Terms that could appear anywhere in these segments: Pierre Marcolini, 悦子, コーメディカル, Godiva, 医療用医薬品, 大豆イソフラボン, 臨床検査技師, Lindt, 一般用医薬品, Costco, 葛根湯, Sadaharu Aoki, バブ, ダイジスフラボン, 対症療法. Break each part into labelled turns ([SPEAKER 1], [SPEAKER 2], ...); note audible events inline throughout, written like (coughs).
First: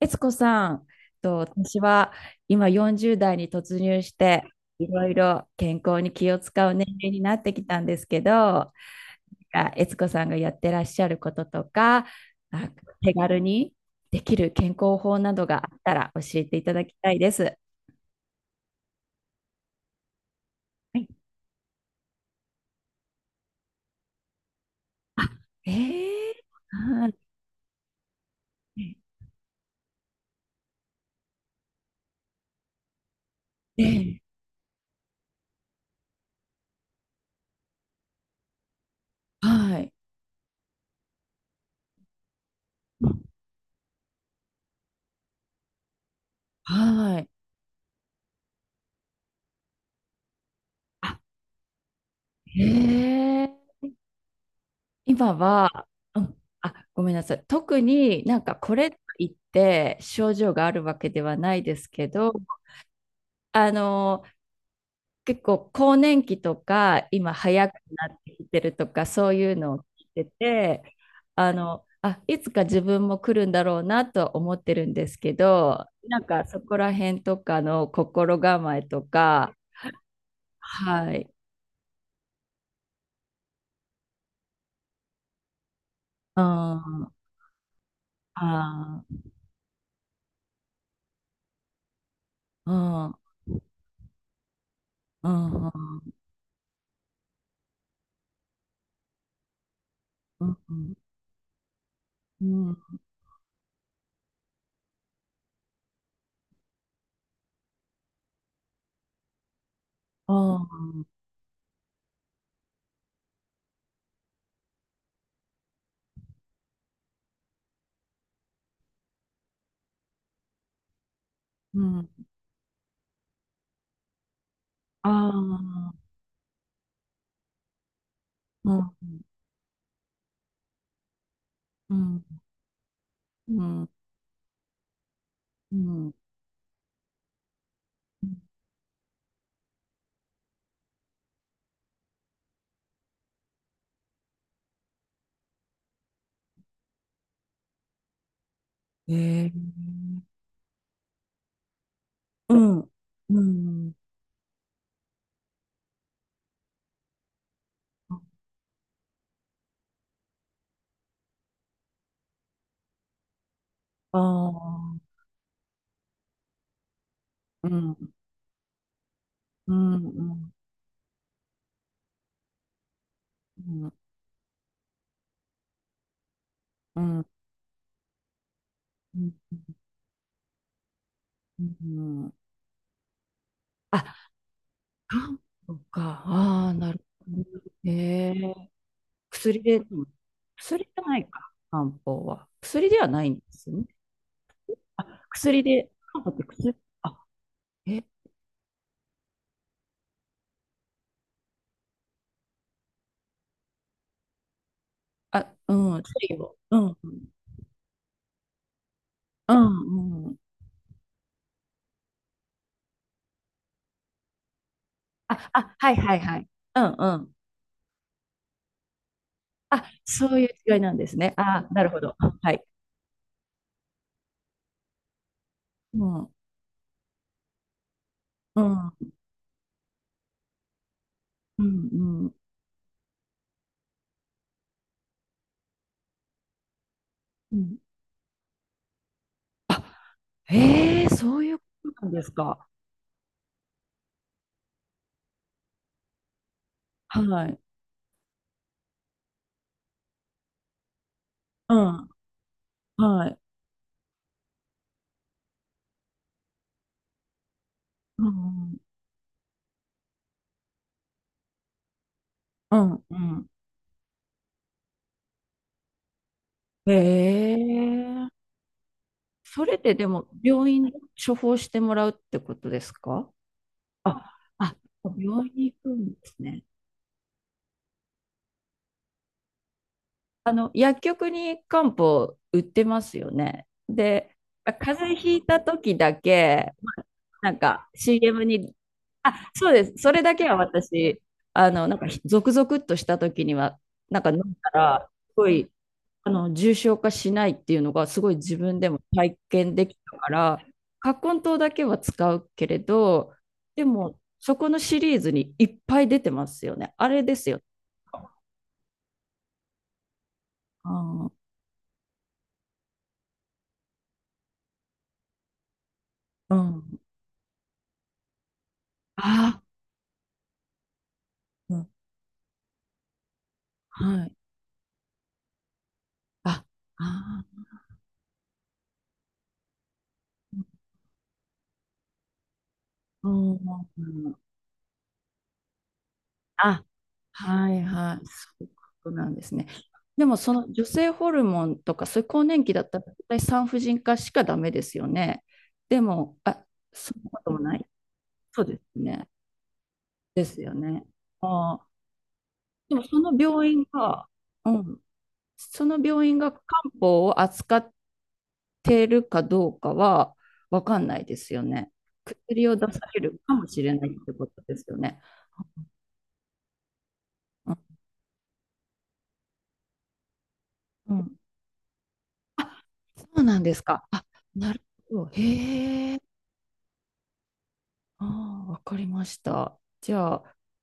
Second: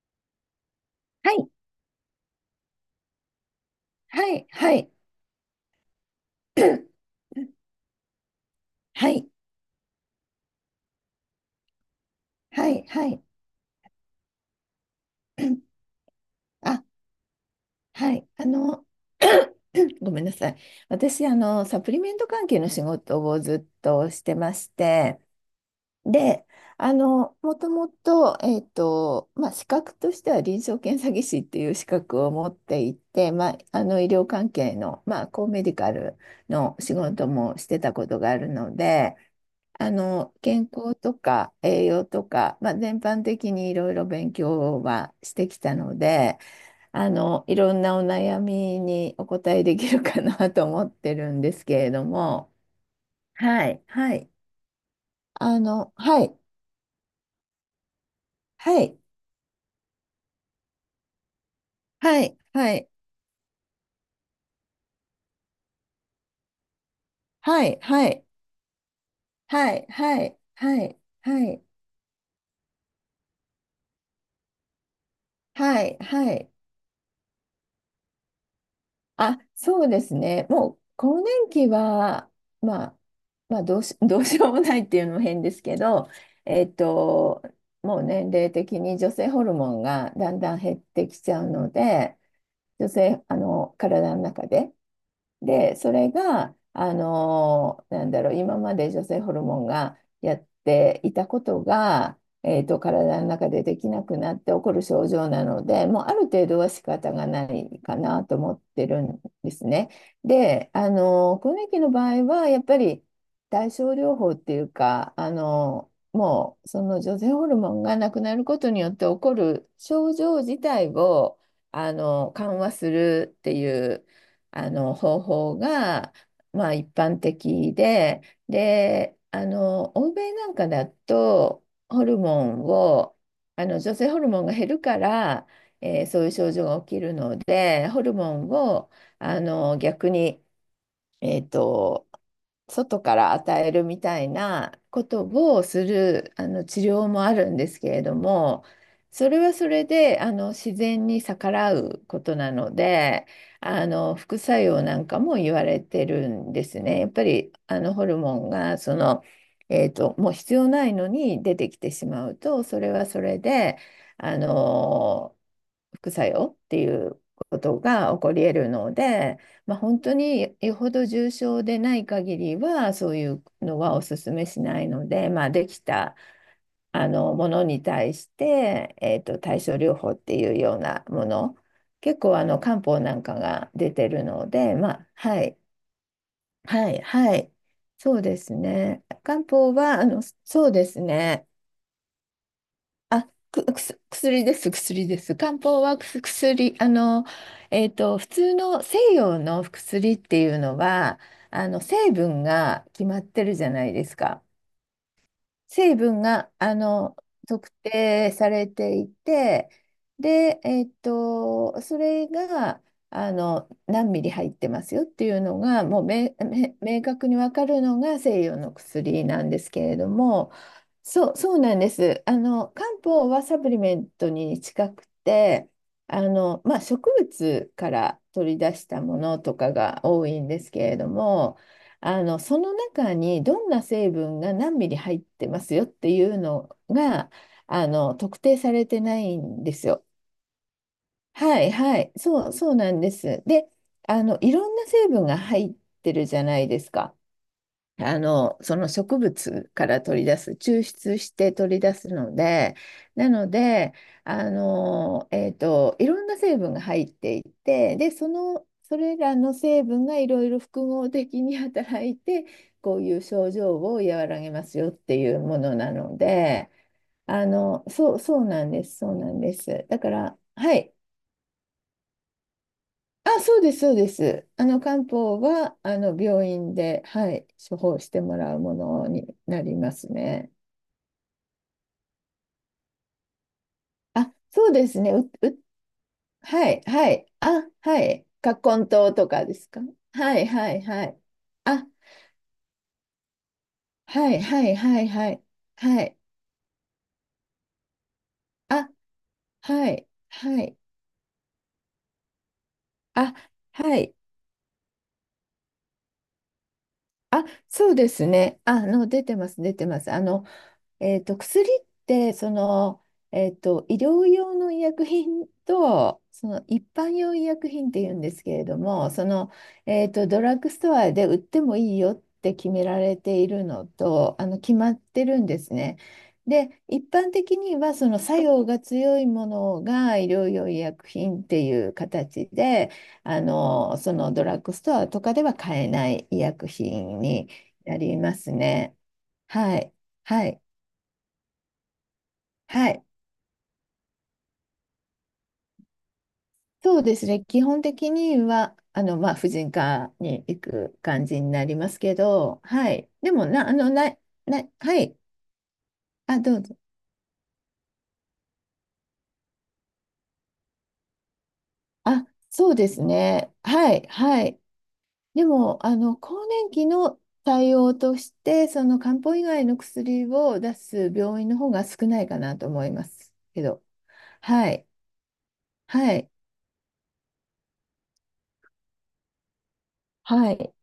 [SPEAKER 1] 悦子さん、
[SPEAKER 2] は
[SPEAKER 1] と
[SPEAKER 2] い、
[SPEAKER 1] 私は今40代に突入し
[SPEAKER 2] は
[SPEAKER 1] て、
[SPEAKER 2] い、は
[SPEAKER 1] い
[SPEAKER 2] い。
[SPEAKER 1] ろいろ健康に気を
[SPEAKER 2] (clears throat)
[SPEAKER 1] 使う年齢になってき
[SPEAKER 2] (coughs)
[SPEAKER 1] たんですけど、な
[SPEAKER 2] はい、
[SPEAKER 1] んか悦子さんがやってらっしゃることとか、
[SPEAKER 2] は
[SPEAKER 1] あ
[SPEAKER 2] い、は
[SPEAKER 1] 手
[SPEAKER 2] い。
[SPEAKER 1] 軽にできる健康法などが
[SPEAKER 2] (clears throat)
[SPEAKER 1] あったら教えてい
[SPEAKER 2] (coughs)
[SPEAKER 1] ただ
[SPEAKER 2] あ、
[SPEAKER 1] きたいです。
[SPEAKER 2] はい。(clears throat) (coughs) ごめんなさい。
[SPEAKER 1] はい。
[SPEAKER 2] 私、サプリメント関係の仕事をずっとしてまして、
[SPEAKER 1] あ、えー、
[SPEAKER 2] で、あ
[SPEAKER 1] は
[SPEAKER 2] の、もともと、えっ
[SPEAKER 1] い。
[SPEAKER 2] と、まあ、資格としては臨床検査技師っていう資格を持っていて、
[SPEAKER 1] え
[SPEAKER 2] 医
[SPEAKER 1] ー
[SPEAKER 2] 療関係の、コーメディカルの仕事もしてたことがあるので、
[SPEAKER 1] はい、
[SPEAKER 2] 健康とか栄養とか、全般的にいろいろ勉強はしてきたので、
[SPEAKER 1] はい。
[SPEAKER 2] いろんなお悩みにお答えできるかな (laughs) と思って
[SPEAKER 1] あ、
[SPEAKER 2] るんですけれども、
[SPEAKER 1] えー
[SPEAKER 2] はい、はい、
[SPEAKER 1] 今は、う
[SPEAKER 2] は
[SPEAKER 1] ん、
[SPEAKER 2] い、
[SPEAKER 1] あ、ごめんなさい。特になんかこ
[SPEAKER 2] は
[SPEAKER 1] れと
[SPEAKER 2] い、
[SPEAKER 1] いって症状があるわけではないですけ
[SPEAKER 2] は
[SPEAKER 1] ど、
[SPEAKER 2] い、はい、
[SPEAKER 1] あの、結構更年期とか今
[SPEAKER 2] は
[SPEAKER 1] 早く
[SPEAKER 2] い、は
[SPEAKER 1] なっ
[SPEAKER 2] い、
[SPEAKER 1] てきてるとかそういう
[SPEAKER 2] は
[SPEAKER 1] のを聞
[SPEAKER 2] い、は
[SPEAKER 1] いて
[SPEAKER 2] い、は
[SPEAKER 1] て、
[SPEAKER 2] い、は
[SPEAKER 1] あ
[SPEAKER 2] い、
[SPEAKER 1] の、あ、いつか自分も来るんだろうなとは思ってるんですけ
[SPEAKER 2] は
[SPEAKER 1] ど、
[SPEAKER 2] い、
[SPEAKER 1] なん
[SPEAKER 2] は
[SPEAKER 1] か
[SPEAKER 2] い、
[SPEAKER 1] そこら辺とかの心構えと
[SPEAKER 2] あ、
[SPEAKER 1] か。
[SPEAKER 2] そうですね。もう、
[SPEAKER 1] は
[SPEAKER 2] 更
[SPEAKER 1] い。
[SPEAKER 2] 年期は、まあ、まあどうし、(laughs) どうしようもないっていうのも変ですけど、
[SPEAKER 1] うん、
[SPEAKER 2] えっ
[SPEAKER 1] あ
[SPEAKER 2] と、もう年齢的に女性
[SPEAKER 1] ー、
[SPEAKER 2] ホルモンがだんだん減ってきちゃうので、
[SPEAKER 1] う
[SPEAKER 2] 女
[SPEAKER 1] ん、う
[SPEAKER 2] 性、あの、体の中で。
[SPEAKER 1] ん、うん、
[SPEAKER 2] で、それが、なんだろう、今まで女性ホルモンがや
[SPEAKER 1] う
[SPEAKER 2] っ
[SPEAKER 1] ん、
[SPEAKER 2] ていたことが、
[SPEAKER 1] うん、
[SPEAKER 2] 体の中でできなくなって起こる症状なので、もうある程度は仕方がないかなと思ってるんですね。
[SPEAKER 1] う
[SPEAKER 2] で、
[SPEAKER 1] ん。
[SPEAKER 2] 更年期の場合は、やっぱり対症療法っていうか、もうその女性ホルモンがなくなることによって起こる症状自体を
[SPEAKER 1] うん。
[SPEAKER 2] 緩和するっていう
[SPEAKER 1] あ
[SPEAKER 2] 方法
[SPEAKER 1] あ、
[SPEAKER 2] が、一般的で、
[SPEAKER 1] うん、
[SPEAKER 2] で、欧米なんかだと
[SPEAKER 1] う
[SPEAKER 2] ホル
[SPEAKER 1] ん、
[SPEAKER 2] モンを
[SPEAKER 1] う
[SPEAKER 2] あの
[SPEAKER 1] ん、
[SPEAKER 2] 女性ホルモンが減るから、
[SPEAKER 1] うん。
[SPEAKER 2] そういう症状が起きるのでホルモンを逆にえっと、外から与えるみたいなことをする治療もあるんですけれども、それ
[SPEAKER 1] え
[SPEAKER 2] はそれで
[SPEAKER 1] え、
[SPEAKER 2] 自然に逆らうことな
[SPEAKER 1] う
[SPEAKER 2] の
[SPEAKER 1] ん、
[SPEAKER 2] で、
[SPEAKER 1] うん。
[SPEAKER 2] 副作用なんかも言われてるんですね。やっぱりホルモンがもう必要ないのに出てきてしまうと、それはそれで、
[SPEAKER 1] あ
[SPEAKER 2] あ
[SPEAKER 1] あ、
[SPEAKER 2] の副作用っていうこ
[SPEAKER 1] う
[SPEAKER 2] と
[SPEAKER 1] ん、
[SPEAKER 2] が起こり得るので。
[SPEAKER 1] う
[SPEAKER 2] まあ、
[SPEAKER 1] ん、う
[SPEAKER 2] 本当
[SPEAKER 1] ん、
[SPEAKER 2] によほど重症でない限りはそういう
[SPEAKER 1] う
[SPEAKER 2] の
[SPEAKER 1] ん、
[SPEAKER 2] はお勧めしないので、まあ、できた
[SPEAKER 1] うん、
[SPEAKER 2] ものに対して、
[SPEAKER 1] うん。
[SPEAKER 2] 対症療法っていうようなもの
[SPEAKER 1] う
[SPEAKER 2] 結
[SPEAKER 1] ん、
[SPEAKER 2] 構漢方なんかが出て
[SPEAKER 1] あ、
[SPEAKER 2] るので、まあ、
[SPEAKER 1] 漢
[SPEAKER 2] はい
[SPEAKER 1] 方か。ああ、
[SPEAKER 2] は
[SPEAKER 1] な
[SPEAKER 2] い
[SPEAKER 1] るほ
[SPEAKER 2] はい
[SPEAKER 1] ど。え
[SPEAKER 2] そうです
[SPEAKER 1] え、
[SPEAKER 2] ね漢
[SPEAKER 1] 薬
[SPEAKER 2] 方
[SPEAKER 1] で、
[SPEAKER 2] は
[SPEAKER 1] うん、
[SPEAKER 2] そうで
[SPEAKER 1] 薬じ
[SPEAKER 2] す
[SPEAKER 1] ゃない
[SPEAKER 2] ね
[SPEAKER 1] か、漢方は。薬ではな
[SPEAKER 2] あ、
[SPEAKER 1] いんで
[SPEAKER 2] く、
[SPEAKER 1] すよ
[SPEAKER 2] く
[SPEAKER 1] ね。
[SPEAKER 2] す、薬です、薬で
[SPEAKER 1] あ、
[SPEAKER 2] す。漢
[SPEAKER 1] 薬
[SPEAKER 2] 方
[SPEAKER 1] で、
[SPEAKER 2] はくす
[SPEAKER 1] 漢方って
[SPEAKER 2] 薬、
[SPEAKER 1] 薬、あ、え、
[SPEAKER 2] 普通の西洋の薬っていうのは、成分が決まってるじゃないですか。
[SPEAKER 1] あ、う
[SPEAKER 2] 成
[SPEAKER 1] ん、
[SPEAKER 2] 分
[SPEAKER 1] 薬
[SPEAKER 2] が、
[SPEAKER 1] を、うん、うん、
[SPEAKER 2] 特定されてい
[SPEAKER 1] う
[SPEAKER 2] て、
[SPEAKER 1] ん、うん、
[SPEAKER 2] で、それが、何ミリ入ってますよっていう
[SPEAKER 1] あ、
[SPEAKER 2] の
[SPEAKER 1] あ、
[SPEAKER 2] が、
[SPEAKER 1] はい、
[SPEAKER 2] もう
[SPEAKER 1] はい、はい。うん、
[SPEAKER 2] 明
[SPEAKER 1] う
[SPEAKER 2] 確
[SPEAKER 1] ん。
[SPEAKER 2] にわかるのが西洋の薬なんですけ
[SPEAKER 1] あ、
[SPEAKER 2] れど
[SPEAKER 1] そうい
[SPEAKER 2] も、
[SPEAKER 1] う違いなんです
[SPEAKER 2] そ
[SPEAKER 1] ね。
[SPEAKER 2] う、そう
[SPEAKER 1] あ、
[SPEAKER 2] なん
[SPEAKER 1] な
[SPEAKER 2] で
[SPEAKER 1] るほど。
[SPEAKER 2] す。
[SPEAKER 1] はい。
[SPEAKER 2] 漢方はサプリメントに近くて、
[SPEAKER 1] うん、うん、
[SPEAKER 2] 植物から取り
[SPEAKER 1] う
[SPEAKER 2] 出し
[SPEAKER 1] ん、
[SPEAKER 2] たものとかが多いんですけれども、
[SPEAKER 1] うん、
[SPEAKER 2] その中にどんな成分が何ミリ入ってますよっていうのが、
[SPEAKER 1] うん。
[SPEAKER 2] 特定されてないんで
[SPEAKER 1] あ、
[SPEAKER 2] すよ。
[SPEAKER 1] へえ、そういう
[SPEAKER 2] は
[SPEAKER 1] こ
[SPEAKER 2] いは
[SPEAKER 1] となん
[SPEAKER 2] い、
[SPEAKER 1] です
[SPEAKER 2] そう、
[SPEAKER 1] か。
[SPEAKER 2] そうなんです。で、いろんな成分が入ってるじゃないですか。
[SPEAKER 1] はい。
[SPEAKER 2] その植物から取り出す、抽出して
[SPEAKER 1] う
[SPEAKER 2] 取り出
[SPEAKER 1] ん、
[SPEAKER 2] すので、
[SPEAKER 1] は
[SPEAKER 2] な
[SPEAKER 1] い。
[SPEAKER 2] ので、いろんな成分が入っていて、で、
[SPEAKER 1] うん、
[SPEAKER 2] それらの成分がいろいろ複合的に働いて、
[SPEAKER 1] うん、う
[SPEAKER 2] こう
[SPEAKER 1] ん。
[SPEAKER 2] い
[SPEAKER 1] う
[SPEAKER 2] う
[SPEAKER 1] ん、
[SPEAKER 2] 症状を和らげますよっていうものなので、
[SPEAKER 1] へ
[SPEAKER 2] そう、
[SPEAKER 1] え。
[SPEAKER 2] そうなんです、そうなんで
[SPEAKER 1] それ
[SPEAKER 2] す。
[SPEAKER 1] で
[SPEAKER 2] だ
[SPEAKER 1] で
[SPEAKER 2] か
[SPEAKER 1] も、
[SPEAKER 2] ら、
[SPEAKER 1] 病
[SPEAKER 2] は
[SPEAKER 1] 院で
[SPEAKER 2] い、
[SPEAKER 1] 処方してもらうってことですか？
[SPEAKER 2] あ、そうです、そうで
[SPEAKER 1] あ、
[SPEAKER 2] す。
[SPEAKER 1] あ、
[SPEAKER 2] 漢方
[SPEAKER 1] 病院に
[SPEAKER 2] は
[SPEAKER 1] 行くんです
[SPEAKER 2] 病
[SPEAKER 1] ね。
[SPEAKER 2] 院で、はい、処方してもらうものになりますね。
[SPEAKER 1] あの、薬局に漢方売ってますよね。
[SPEAKER 2] あ、
[SPEAKER 1] で、
[SPEAKER 2] そうで
[SPEAKER 1] 風
[SPEAKER 2] すね。
[SPEAKER 1] 邪ひいた時だ
[SPEAKER 2] は
[SPEAKER 1] け、
[SPEAKER 2] い、はい。
[SPEAKER 1] なん
[SPEAKER 2] あ、
[SPEAKER 1] か
[SPEAKER 2] はい。
[SPEAKER 1] CM に、
[SPEAKER 2] 葛根湯とか
[SPEAKER 1] あ、
[SPEAKER 2] です
[SPEAKER 1] そう
[SPEAKER 2] か。
[SPEAKER 1] です。それだ
[SPEAKER 2] はい、
[SPEAKER 1] けは
[SPEAKER 2] はい、はい。
[SPEAKER 1] 私、あの、
[SPEAKER 2] あ、
[SPEAKER 1] なんかひゾクゾクっとした時には、なんか
[SPEAKER 2] は
[SPEAKER 1] 飲ん
[SPEAKER 2] い、は
[SPEAKER 1] だ
[SPEAKER 2] い、はい、
[SPEAKER 1] ら、
[SPEAKER 2] は
[SPEAKER 1] す
[SPEAKER 2] い。
[SPEAKER 1] ごい、
[SPEAKER 2] はい。
[SPEAKER 1] あの、重症化しないっていうのが、すごい自分で
[SPEAKER 2] あ、
[SPEAKER 1] も体験で
[SPEAKER 2] は
[SPEAKER 1] き
[SPEAKER 2] い、
[SPEAKER 1] たか
[SPEAKER 2] は
[SPEAKER 1] ら、
[SPEAKER 2] い。
[SPEAKER 1] 葛根湯だけは使うけれど、
[SPEAKER 2] あ、
[SPEAKER 1] で
[SPEAKER 2] はい。
[SPEAKER 1] も、そこのシリーズにいっぱい出てますよね。あれで
[SPEAKER 2] あ、
[SPEAKER 1] すよ。
[SPEAKER 2] そうですね。出てます、出てます。
[SPEAKER 1] あー、
[SPEAKER 2] 薬って、医療用の医薬品と、そ
[SPEAKER 1] う
[SPEAKER 2] の一
[SPEAKER 1] ん。
[SPEAKER 2] 般用医薬品っていうんですけれども、
[SPEAKER 1] あ
[SPEAKER 2] ドラッグストアで売って
[SPEAKER 1] ー、う
[SPEAKER 2] も
[SPEAKER 1] ん、
[SPEAKER 2] いいよって決められているの
[SPEAKER 1] はい。
[SPEAKER 2] と、決まってるんですね。
[SPEAKER 1] あ、
[SPEAKER 2] で、一般
[SPEAKER 1] あ
[SPEAKER 2] 的
[SPEAKER 1] あ、
[SPEAKER 2] には、その作用が強いものが医療用医薬品っていう形で、
[SPEAKER 1] うん。
[SPEAKER 2] そのドラッグストアとかでは買えない医薬
[SPEAKER 1] あ、
[SPEAKER 2] 品に
[SPEAKER 1] はい、
[SPEAKER 2] なり
[SPEAKER 1] はい。
[SPEAKER 2] ま
[SPEAKER 1] そ
[SPEAKER 2] す
[SPEAKER 1] ういうこ
[SPEAKER 2] ね。
[SPEAKER 1] となんですね。
[SPEAKER 2] はい。
[SPEAKER 1] でも
[SPEAKER 2] は
[SPEAKER 1] そ
[SPEAKER 2] い。
[SPEAKER 1] の女性ホルモンとか、そういう更年期だっ
[SPEAKER 2] は
[SPEAKER 1] たら
[SPEAKER 2] い、
[SPEAKER 1] 絶対産婦人科しかダメですよね。でも、あ、
[SPEAKER 2] そうで
[SPEAKER 1] そん
[SPEAKER 2] す
[SPEAKER 1] なこ
[SPEAKER 2] ね。
[SPEAKER 1] とも
[SPEAKER 2] 基
[SPEAKER 1] な
[SPEAKER 2] 本
[SPEAKER 1] い。
[SPEAKER 2] 的に
[SPEAKER 1] そうで
[SPEAKER 2] は、
[SPEAKER 1] すね。
[SPEAKER 2] 婦人科
[SPEAKER 1] で
[SPEAKER 2] に
[SPEAKER 1] す
[SPEAKER 2] 行
[SPEAKER 1] よ
[SPEAKER 2] く
[SPEAKER 1] ね。
[SPEAKER 2] 感じにな
[SPEAKER 1] あ
[SPEAKER 2] り
[SPEAKER 1] あ、
[SPEAKER 2] ますけど、は
[SPEAKER 1] でも
[SPEAKER 2] い。
[SPEAKER 1] そ
[SPEAKER 2] で
[SPEAKER 1] の
[SPEAKER 2] も、な、
[SPEAKER 1] 病
[SPEAKER 2] あ
[SPEAKER 1] 院
[SPEAKER 2] の、な、
[SPEAKER 1] が、
[SPEAKER 2] な、
[SPEAKER 1] うん。
[SPEAKER 2] はい。
[SPEAKER 1] その病院
[SPEAKER 2] あ、
[SPEAKER 1] が
[SPEAKER 2] ど
[SPEAKER 1] 漢
[SPEAKER 2] うぞ。
[SPEAKER 1] 方を扱ってるかどうかは分かんないですよね。
[SPEAKER 2] あ、
[SPEAKER 1] 薬
[SPEAKER 2] そう
[SPEAKER 1] を出
[SPEAKER 2] で
[SPEAKER 1] さ
[SPEAKER 2] す
[SPEAKER 1] れる
[SPEAKER 2] ね。
[SPEAKER 1] かもしれ
[SPEAKER 2] は
[SPEAKER 1] な
[SPEAKER 2] い、
[SPEAKER 1] いって
[SPEAKER 2] は
[SPEAKER 1] こ
[SPEAKER 2] い。
[SPEAKER 1] とですよね。
[SPEAKER 2] でも、更年期の
[SPEAKER 1] う
[SPEAKER 2] 対
[SPEAKER 1] ん、
[SPEAKER 2] 応として、その漢方以外の薬を出す
[SPEAKER 1] うん、
[SPEAKER 2] 病院の方が少ないかなと
[SPEAKER 1] あ、
[SPEAKER 2] 思いま
[SPEAKER 1] そ
[SPEAKER 2] す
[SPEAKER 1] うなん
[SPEAKER 2] け
[SPEAKER 1] です
[SPEAKER 2] ど、
[SPEAKER 1] か。あ、
[SPEAKER 2] は
[SPEAKER 1] なる
[SPEAKER 2] い、
[SPEAKER 1] ほど。へ
[SPEAKER 2] は
[SPEAKER 1] え。
[SPEAKER 2] い、
[SPEAKER 1] ああ、わかりました。じゃ
[SPEAKER 2] は
[SPEAKER 1] あ、
[SPEAKER 2] い。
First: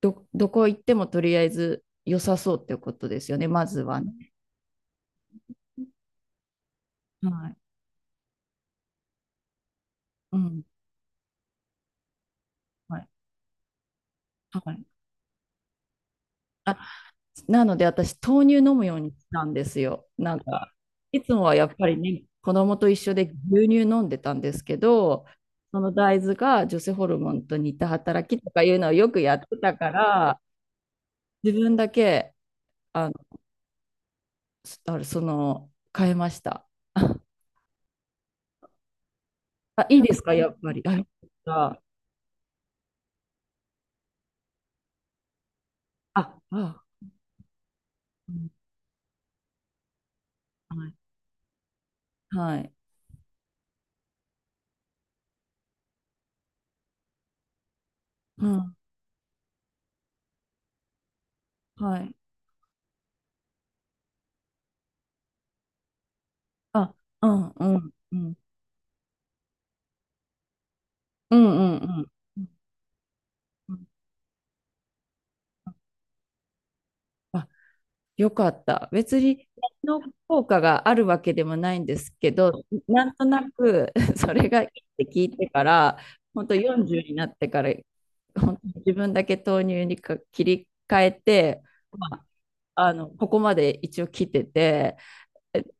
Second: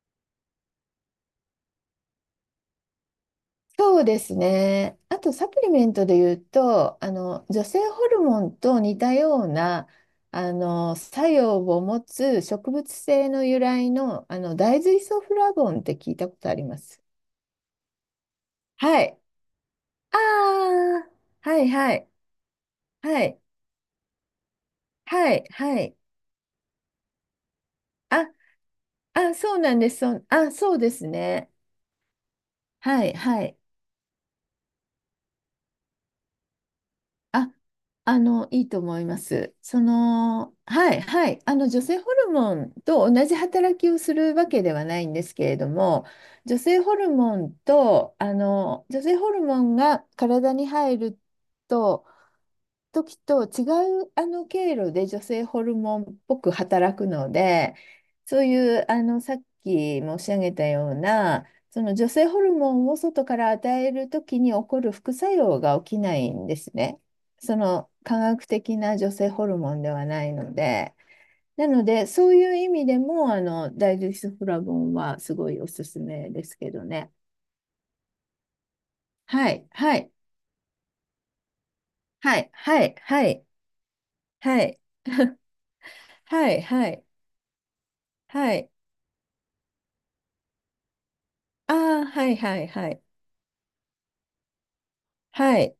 [SPEAKER 1] ど、どこ行ってもとりあえず良さそうってことですよね。まずは
[SPEAKER 2] そう
[SPEAKER 1] ね。
[SPEAKER 2] ですね。あとサプリメントで言うと、
[SPEAKER 1] はい。
[SPEAKER 2] 女性ホルモンと似たような
[SPEAKER 1] うん。
[SPEAKER 2] 作用を持つ植物
[SPEAKER 1] はい。
[SPEAKER 2] 性の由来の、
[SPEAKER 1] は
[SPEAKER 2] 大
[SPEAKER 1] い。
[SPEAKER 2] 豆イソフラボンって聞いたことあり
[SPEAKER 1] あ、
[SPEAKER 2] ます。
[SPEAKER 1] なので私、豆乳飲むよう
[SPEAKER 2] は
[SPEAKER 1] に
[SPEAKER 2] い。
[SPEAKER 1] したんですよ。
[SPEAKER 2] あ
[SPEAKER 1] なんか、
[SPEAKER 2] あ、
[SPEAKER 1] いつもは
[SPEAKER 2] は
[SPEAKER 1] や
[SPEAKER 2] い
[SPEAKER 1] っぱ
[SPEAKER 2] は
[SPEAKER 1] り
[SPEAKER 2] い
[SPEAKER 1] ね、子供と一緒で
[SPEAKER 2] はい
[SPEAKER 1] 牛乳飲んでたんですけど、
[SPEAKER 2] はい
[SPEAKER 1] そ
[SPEAKER 2] は
[SPEAKER 1] の
[SPEAKER 2] い。
[SPEAKER 1] 大豆が女性ホルモンと似た働
[SPEAKER 2] あ、
[SPEAKER 1] きとかいうのをよく
[SPEAKER 2] あ、
[SPEAKER 1] やって
[SPEAKER 2] そうな
[SPEAKER 1] た
[SPEAKER 2] んで
[SPEAKER 1] か
[SPEAKER 2] す。そう、
[SPEAKER 1] ら、
[SPEAKER 2] あ、そうですね。
[SPEAKER 1] 自分だけ、
[SPEAKER 2] は
[SPEAKER 1] あの、
[SPEAKER 2] いはい。
[SPEAKER 1] すあれその、変えました。(laughs)
[SPEAKER 2] あ、いいと思います。
[SPEAKER 1] あ、いいですか、やっぱり。あ、
[SPEAKER 2] はい、
[SPEAKER 1] よかっ
[SPEAKER 2] はい、
[SPEAKER 1] た。
[SPEAKER 2] 女性ホルモンと同じ働きをするわけではないんですけれども、
[SPEAKER 1] あ、あ、うん、
[SPEAKER 2] 女性ホルモンが体に
[SPEAKER 1] はい、
[SPEAKER 2] 入ると、
[SPEAKER 1] はい、
[SPEAKER 2] 時と違う経路で女性ホルモンっぽく働くので、そう
[SPEAKER 1] うん、
[SPEAKER 2] いうさっき申し上げたような、その
[SPEAKER 1] は
[SPEAKER 2] 女
[SPEAKER 1] い。
[SPEAKER 2] 性ホルモンを外から与える時に起こる副作用が起きないんです
[SPEAKER 1] あ、
[SPEAKER 2] ね。
[SPEAKER 1] うん、
[SPEAKER 2] そ
[SPEAKER 1] うん、
[SPEAKER 2] の
[SPEAKER 1] う
[SPEAKER 2] 科
[SPEAKER 1] ん、
[SPEAKER 2] 学的な女性ホルモンではないので。
[SPEAKER 1] う
[SPEAKER 2] な
[SPEAKER 1] ん、うん、
[SPEAKER 2] の
[SPEAKER 1] う
[SPEAKER 2] で、
[SPEAKER 1] ん、
[SPEAKER 2] そう
[SPEAKER 1] うん。
[SPEAKER 2] いう意味でも、
[SPEAKER 1] うん、
[SPEAKER 2] ダイジスフラボンはすごいおすすめですけどね。
[SPEAKER 1] あ、よかった。別に
[SPEAKER 2] はい、は
[SPEAKER 1] の
[SPEAKER 2] い、
[SPEAKER 1] 効果があるわけでもないんですけ
[SPEAKER 2] はい、
[SPEAKER 1] ど、
[SPEAKER 2] はい、
[SPEAKER 1] なんと
[SPEAKER 2] はい、
[SPEAKER 1] なく (laughs) そ
[SPEAKER 2] (laughs)
[SPEAKER 1] れ
[SPEAKER 2] は
[SPEAKER 1] がいいっ
[SPEAKER 2] い。
[SPEAKER 1] て聞い
[SPEAKER 2] (laughs)
[SPEAKER 1] てから、本
[SPEAKER 2] は
[SPEAKER 1] 当
[SPEAKER 2] い、はい。
[SPEAKER 1] 40になってから、
[SPEAKER 2] は
[SPEAKER 1] 本当
[SPEAKER 2] い。
[SPEAKER 1] に自分だけ豆乳にか切り替えて、
[SPEAKER 2] ああ、
[SPEAKER 1] まあ、
[SPEAKER 2] はいはいは
[SPEAKER 1] あ
[SPEAKER 2] い。
[SPEAKER 1] のここまで一応来てて、
[SPEAKER 2] はい。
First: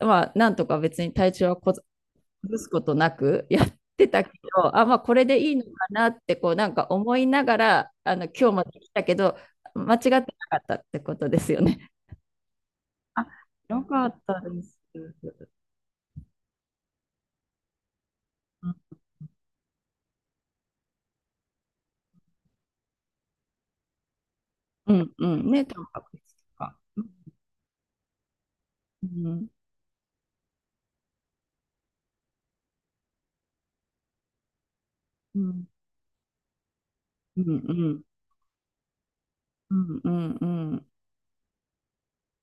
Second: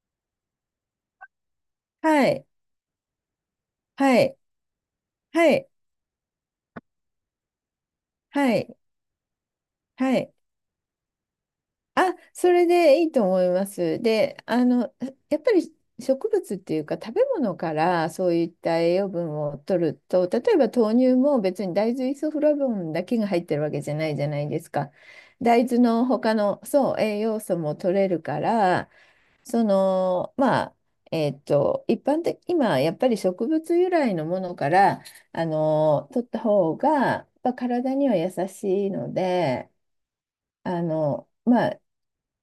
[SPEAKER 1] え、まあ、なんとか別に体調はこず
[SPEAKER 2] はい。
[SPEAKER 1] 崩すことなく (laughs) やって
[SPEAKER 2] は
[SPEAKER 1] たけ
[SPEAKER 2] い。
[SPEAKER 1] ど、あ、まあ、これで
[SPEAKER 2] は
[SPEAKER 1] いいのか
[SPEAKER 2] い。
[SPEAKER 1] なってこうなんか思いながら、あの今
[SPEAKER 2] は
[SPEAKER 1] 日も
[SPEAKER 2] い。
[SPEAKER 1] で来たけど、間違って
[SPEAKER 2] は
[SPEAKER 1] な
[SPEAKER 2] い。
[SPEAKER 1] かったってことですよね。
[SPEAKER 2] あ、それでいいと
[SPEAKER 1] あ、
[SPEAKER 2] 思いま
[SPEAKER 1] よ
[SPEAKER 2] す。
[SPEAKER 1] かっ
[SPEAKER 2] で、
[SPEAKER 1] たです。
[SPEAKER 2] やっぱり植物っていうか食べ物からそういった栄養分を取ると、例えば豆乳も別に大豆イソフラボンだけが入ってるわけじゃないじゃないですか。
[SPEAKER 1] うん、うん、ね、
[SPEAKER 2] 大豆
[SPEAKER 1] タンパ
[SPEAKER 2] の
[SPEAKER 1] ク
[SPEAKER 2] 他
[SPEAKER 1] 質と
[SPEAKER 2] の、
[SPEAKER 1] か。
[SPEAKER 2] そ
[SPEAKER 1] う
[SPEAKER 2] う、
[SPEAKER 1] ん、
[SPEAKER 2] 栄養素も取れるから、
[SPEAKER 1] うん、
[SPEAKER 2] そのまあ一般的今やっぱり植物由来のものから
[SPEAKER 1] うん、
[SPEAKER 2] 取った方がやっ
[SPEAKER 1] うん、
[SPEAKER 2] ぱ
[SPEAKER 1] う
[SPEAKER 2] 体
[SPEAKER 1] ん、
[SPEAKER 2] には優しいので
[SPEAKER 1] うん、うん、な
[SPEAKER 2] あのまあ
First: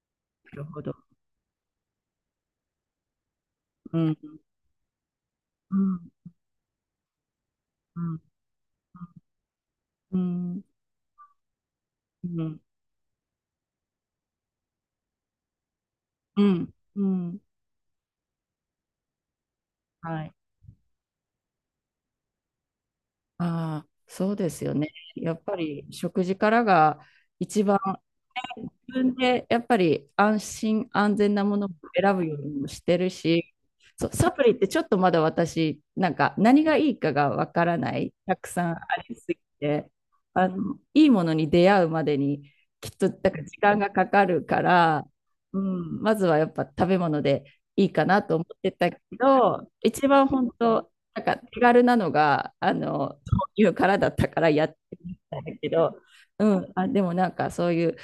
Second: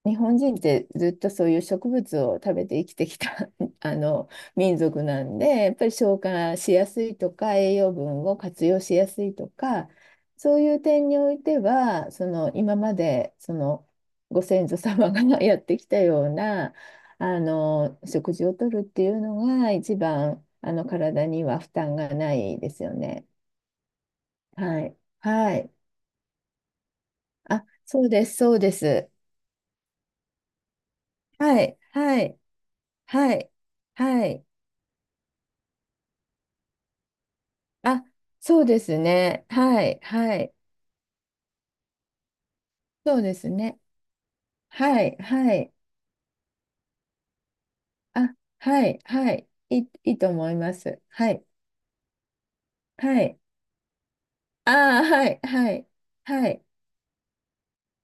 [SPEAKER 2] 日本人っ
[SPEAKER 1] るほ
[SPEAKER 2] て
[SPEAKER 1] ど。
[SPEAKER 2] ずっとそういう植物を食べて生きてきた (laughs) あ
[SPEAKER 1] うん、
[SPEAKER 2] の民族なんで、や
[SPEAKER 1] う
[SPEAKER 2] っぱり
[SPEAKER 1] ん、
[SPEAKER 2] 消化しやすいとか、栄養
[SPEAKER 1] うん、
[SPEAKER 2] 分を活用しやすいとか、
[SPEAKER 1] う
[SPEAKER 2] そう
[SPEAKER 1] ん、
[SPEAKER 2] いう点においては、そ
[SPEAKER 1] う
[SPEAKER 2] の
[SPEAKER 1] ん、
[SPEAKER 2] 今までそのご先祖様が (laughs) やってきたよう
[SPEAKER 1] うん、
[SPEAKER 2] な
[SPEAKER 1] うん、
[SPEAKER 2] 食事をとるっていうのが一
[SPEAKER 1] はい。
[SPEAKER 2] 番体には負担がないですよね。
[SPEAKER 1] ああ、そうですよ
[SPEAKER 2] は
[SPEAKER 1] ね。
[SPEAKER 2] い。
[SPEAKER 1] やっぱ
[SPEAKER 2] はい。
[SPEAKER 1] り食事からが一
[SPEAKER 2] あ、
[SPEAKER 1] 番
[SPEAKER 2] そうです、そう
[SPEAKER 1] 自
[SPEAKER 2] です。
[SPEAKER 1] 分でやっぱり安心安全なも
[SPEAKER 2] は
[SPEAKER 1] のを
[SPEAKER 2] い、
[SPEAKER 1] 選
[SPEAKER 2] は
[SPEAKER 1] ぶよう
[SPEAKER 2] い、
[SPEAKER 1] にもしてる
[SPEAKER 2] はい、
[SPEAKER 1] し、そう
[SPEAKER 2] は
[SPEAKER 1] サプ
[SPEAKER 2] い。
[SPEAKER 1] リってちょっとまだ私、なんか何がいいかがわからな
[SPEAKER 2] あ、
[SPEAKER 1] い、たく
[SPEAKER 2] そう
[SPEAKER 1] さんあ
[SPEAKER 2] です
[SPEAKER 1] りすぎ
[SPEAKER 2] ね。は
[SPEAKER 1] て、
[SPEAKER 2] い、は
[SPEAKER 1] あ
[SPEAKER 2] い。
[SPEAKER 1] の、いいものに出会うまでにきっとな
[SPEAKER 2] そ
[SPEAKER 1] ん
[SPEAKER 2] う
[SPEAKER 1] か
[SPEAKER 2] で
[SPEAKER 1] ら
[SPEAKER 2] す
[SPEAKER 1] 時間
[SPEAKER 2] ね。
[SPEAKER 1] がかかるか
[SPEAKER 2] は
[SPEAKER 1] ら、
[SPEAKER 2] い、は
[SPEAKER 1] う
[SPEAKER 2] い。
[SPEAKER 1] ん、まずはやっぱ食べ物でいいかなと
[SPEAKER 2] あ、
[SPEAKER 1] 思って
[SPEAKER 2] は
[SPEAKER 1] たけ
[SPEAKER 2] い、はい。
[SPEAKER 1] ど、
[SPEAKER 2] いい、
[SPEAKER 1] 一
[SPEAKER 2] いい
[SPEAKER 1] 番
[SPEAKER 2] と
[SPEAKER 1] 本
[SPEAKER 2] 思いま
[SPEAKER 1] 当、
[SPEAKER 2] す。
[SPEAKER 1] なん
[SPEAKER 2] は
[SPEAKER 1] か
[SPEAKER 2] い、
[SPEAKER 1] 手軽なのが、あ
[SPEAKER 2] は
[SPEAKER 1] の、
[SPEAKER 2] い。
[SPEAKER 1] 豆乳からだったからやっ
[SPEAKER 2] あ
[SPEAKER 1] て
[SPEAKER 2] あ、
[SPEAKER 1] み
[SPEAKER 2] はい、
[SPEAKER 1] たんだけ
[SPEAKER 2] はい、
[SPEAKER 1] ど、う
[SPEAKER 2] はい。
[SPEAKER 1] ん、あ、でもなんかそういう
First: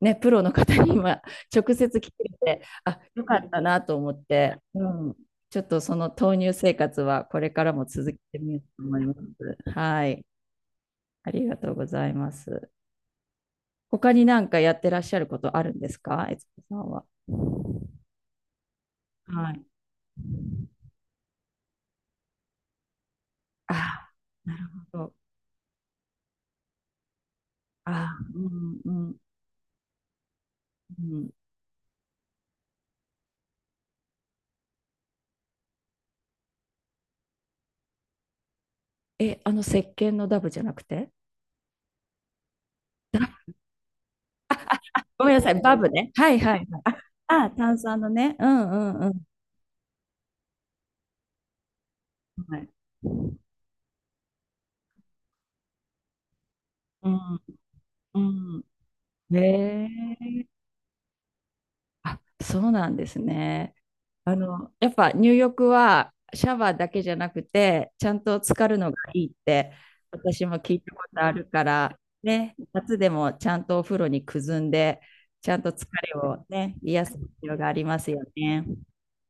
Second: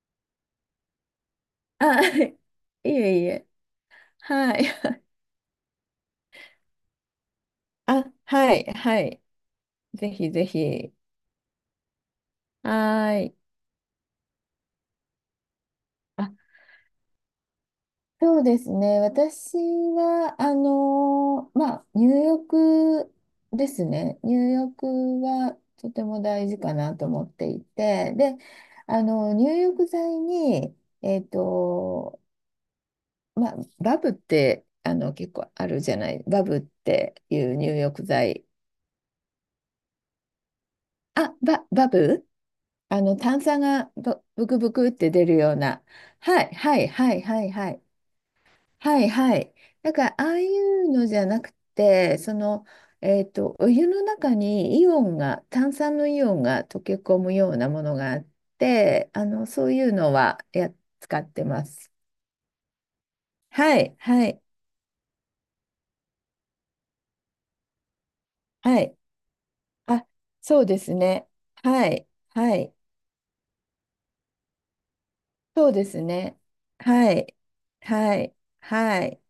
[SPEAKER 1] ね、プロの方に今直
[SPEAKER 2] ああ、
[SPEAKER 1] 接
[SPEAKER 2] は
[SPEAKER 1] 聞い
[SPEAKER 2] い。
[SPEAKER 1] て、
[SPEAKER 2] (laughs) い
[SPEAKER 1] あ、
[SPEAKER 2] え
[SPEAKER 1] よ
[SPEAKER 2] い
[SPEAKER 1] か
[SPEAKER 2] え。
[SPEAKER 1] ったなと思って、
[SPEAKER 2] はい。
[SPEAKER 1] うん、ちょっとその豆乳生活はこれから
[SPEAKER 2] (laughs)
[SPEAKER 1] も続
[SPEAKER 2] あ、
[SPEAKER 1] けてみ
[SPEAKER 2] は
[SPEAKER 1] よう
[SPEAKER 2] い、
[SPEAKER 1] と思
[SPEAKER 2] は
[SPEAKER 1] いま
[SPEAKER 2] い。
[SPEAKER 1] す。は
[SPEAKER 2] ぜ
[SPEAKER 1] い、
[SPEAKER 2] ひぜひ。
[SPEAKER 1] ありがとうございます。
[SPEAKER 2] はーい。
[SPEAKER 1] 他に何かやってらっしゃることあるんですか、
[SPEAKER 2] あ、
[SPEAKER 1] えつこさんは。
[SPEAKER 2] そうですね。
[SPEAKER 1] は
[SPEAKER 2] 私
[SPEAKER 1] い。
[SPEAKER 2] は、入浴です
[SPEAKER 1] あ、
[SPEAKER 2] ね。入
[SPEAKER 1] なる
[SPEAKER 2] 浴
[SPEAKER 1] ほど。
[SPEAKER 2] はとても大事かなと思っていて、
[SPEAKER 1] あ、
[SPEAKER 2] で、
[SPEAKER 1] うん、うん、
[SPEAKER 2] 入浴剤に、
[SPEAKER 1] う
[SPEAKER 2] えっ
[SPEAKER 1] ん。
[SPEAKER 2] と、バブって、結構あるじゃない。バブっていう入浴剤。
[SPEAKER 1] え、あの石鹸のダブじゃなくて
[SPEAKER 2] あ、バブ
[SPEAKER 1] ダブ。
[SPEAKER 2] 炭酸がブブクブクって
[SPEAKER 1] (laughs) ご
[SPEAKER 2] 出
[SPEAKER 1] めん
[SPEAKER 2] る
[SPEAKER 1] なさ
[SPEAKER 2] よ
[SPEAKER 1] い、
[SPEAKER 2] う
[SPEAKER 1] バ
[SPEAKER 2] な。
[SPEAKER 1] ブね。はい、
[SPEAKER 2] はい、
[SPEAKER 1] はい、
[SPEAKER 2] はい、
[SPEAKER 1] はい。
[SPEAKER 2] はい、
[SPEAKER 1] あ、
[SPEAKER 2] は
[SPEAKER 1] あ、
[SPEAKER 2] い、は
[SPEAKER 1] 炭
[SPEAKER 2] い。
[SPEAKER 1] 酸のね。うん、うん、
[SPEAKER 2] は
[SPEAKER 1] う
[SPEAKER 2] い
[SPEAKER 1] ん。
[SPEAKER 2] はい。だからああいうのじゃなくて、
[SPEAKER 1] はい。
[SPEAKER 2] お湯の中にイオンが、炭酸のイオンが溶け
[SPEAKER 1] う
[SPEAKER 2] 込む
[SPEAKER 1] ん、
[SPEAKER 2] ようなものがあ
[SPEAKER 1] う
[SPEAKER 2] っ
[SPEAKER 1] ん。
[SPEAKER 2] て、そうい
[SPEAKER 1] ね
[SPEAKER 2] うのは
[SPEAKER 1] え。
[SPEAKER 2] 使ってます。
[SPEAKER 1] あ、そうなんですね。
[SPEAKER 2] はい、は
[SPEAKER 1] あ
[SPEAKER 2] い、
[SPEAKER 1] の、やっぱ入浴はシャワーだけじゃなくて、ちゃんと浸かる
[SPEAKER 2] は
[SPEAKER 1] のが
[SPEAKER 2] い。
[SPEAKER 1] いいって、
[SPEAKER 2] あ、
[SPEAKER 1] 私も
[SPEAKER 2] そう
[SPEAKER 1] 聞
[SPEAKER 2] で
[SPEAKER 1] いた
[SPEAKER 2] す
[SPEAKER 1] こと
[SPEAKER 2] ね。
[SPEAKER 1] あるか
[SPEAKER 2] は
[SPEAKER 1] ら、
[SPEAKER 2] い、
[SPEAKER 1] ね、
[SPEAKER 2] はい。
[SPEAKER 1] 夏でもちゃんとお風呂にくずんで、ちゃん
[SPEAKER 2] そ
[SPEAKER 1] と
[SPEAKER 2] うで
[SPEAKER 1] 疲
[SPEAKER 2] す
[SPEAKER 1] れ
[SPEAKER 2] ね。
[SPEAKER 1] をね、癒
[SPEAKER 2] は
[SPEAKER 1] す必
[SPEAKER 2] い、
[SPEAKER 1] 要があります
[SPEAKER 2] は
[SPEAKER 1] よ
[SPEAKER 2] い、
[SPEAKER 1] ね。
[SPEAKER 2] はい。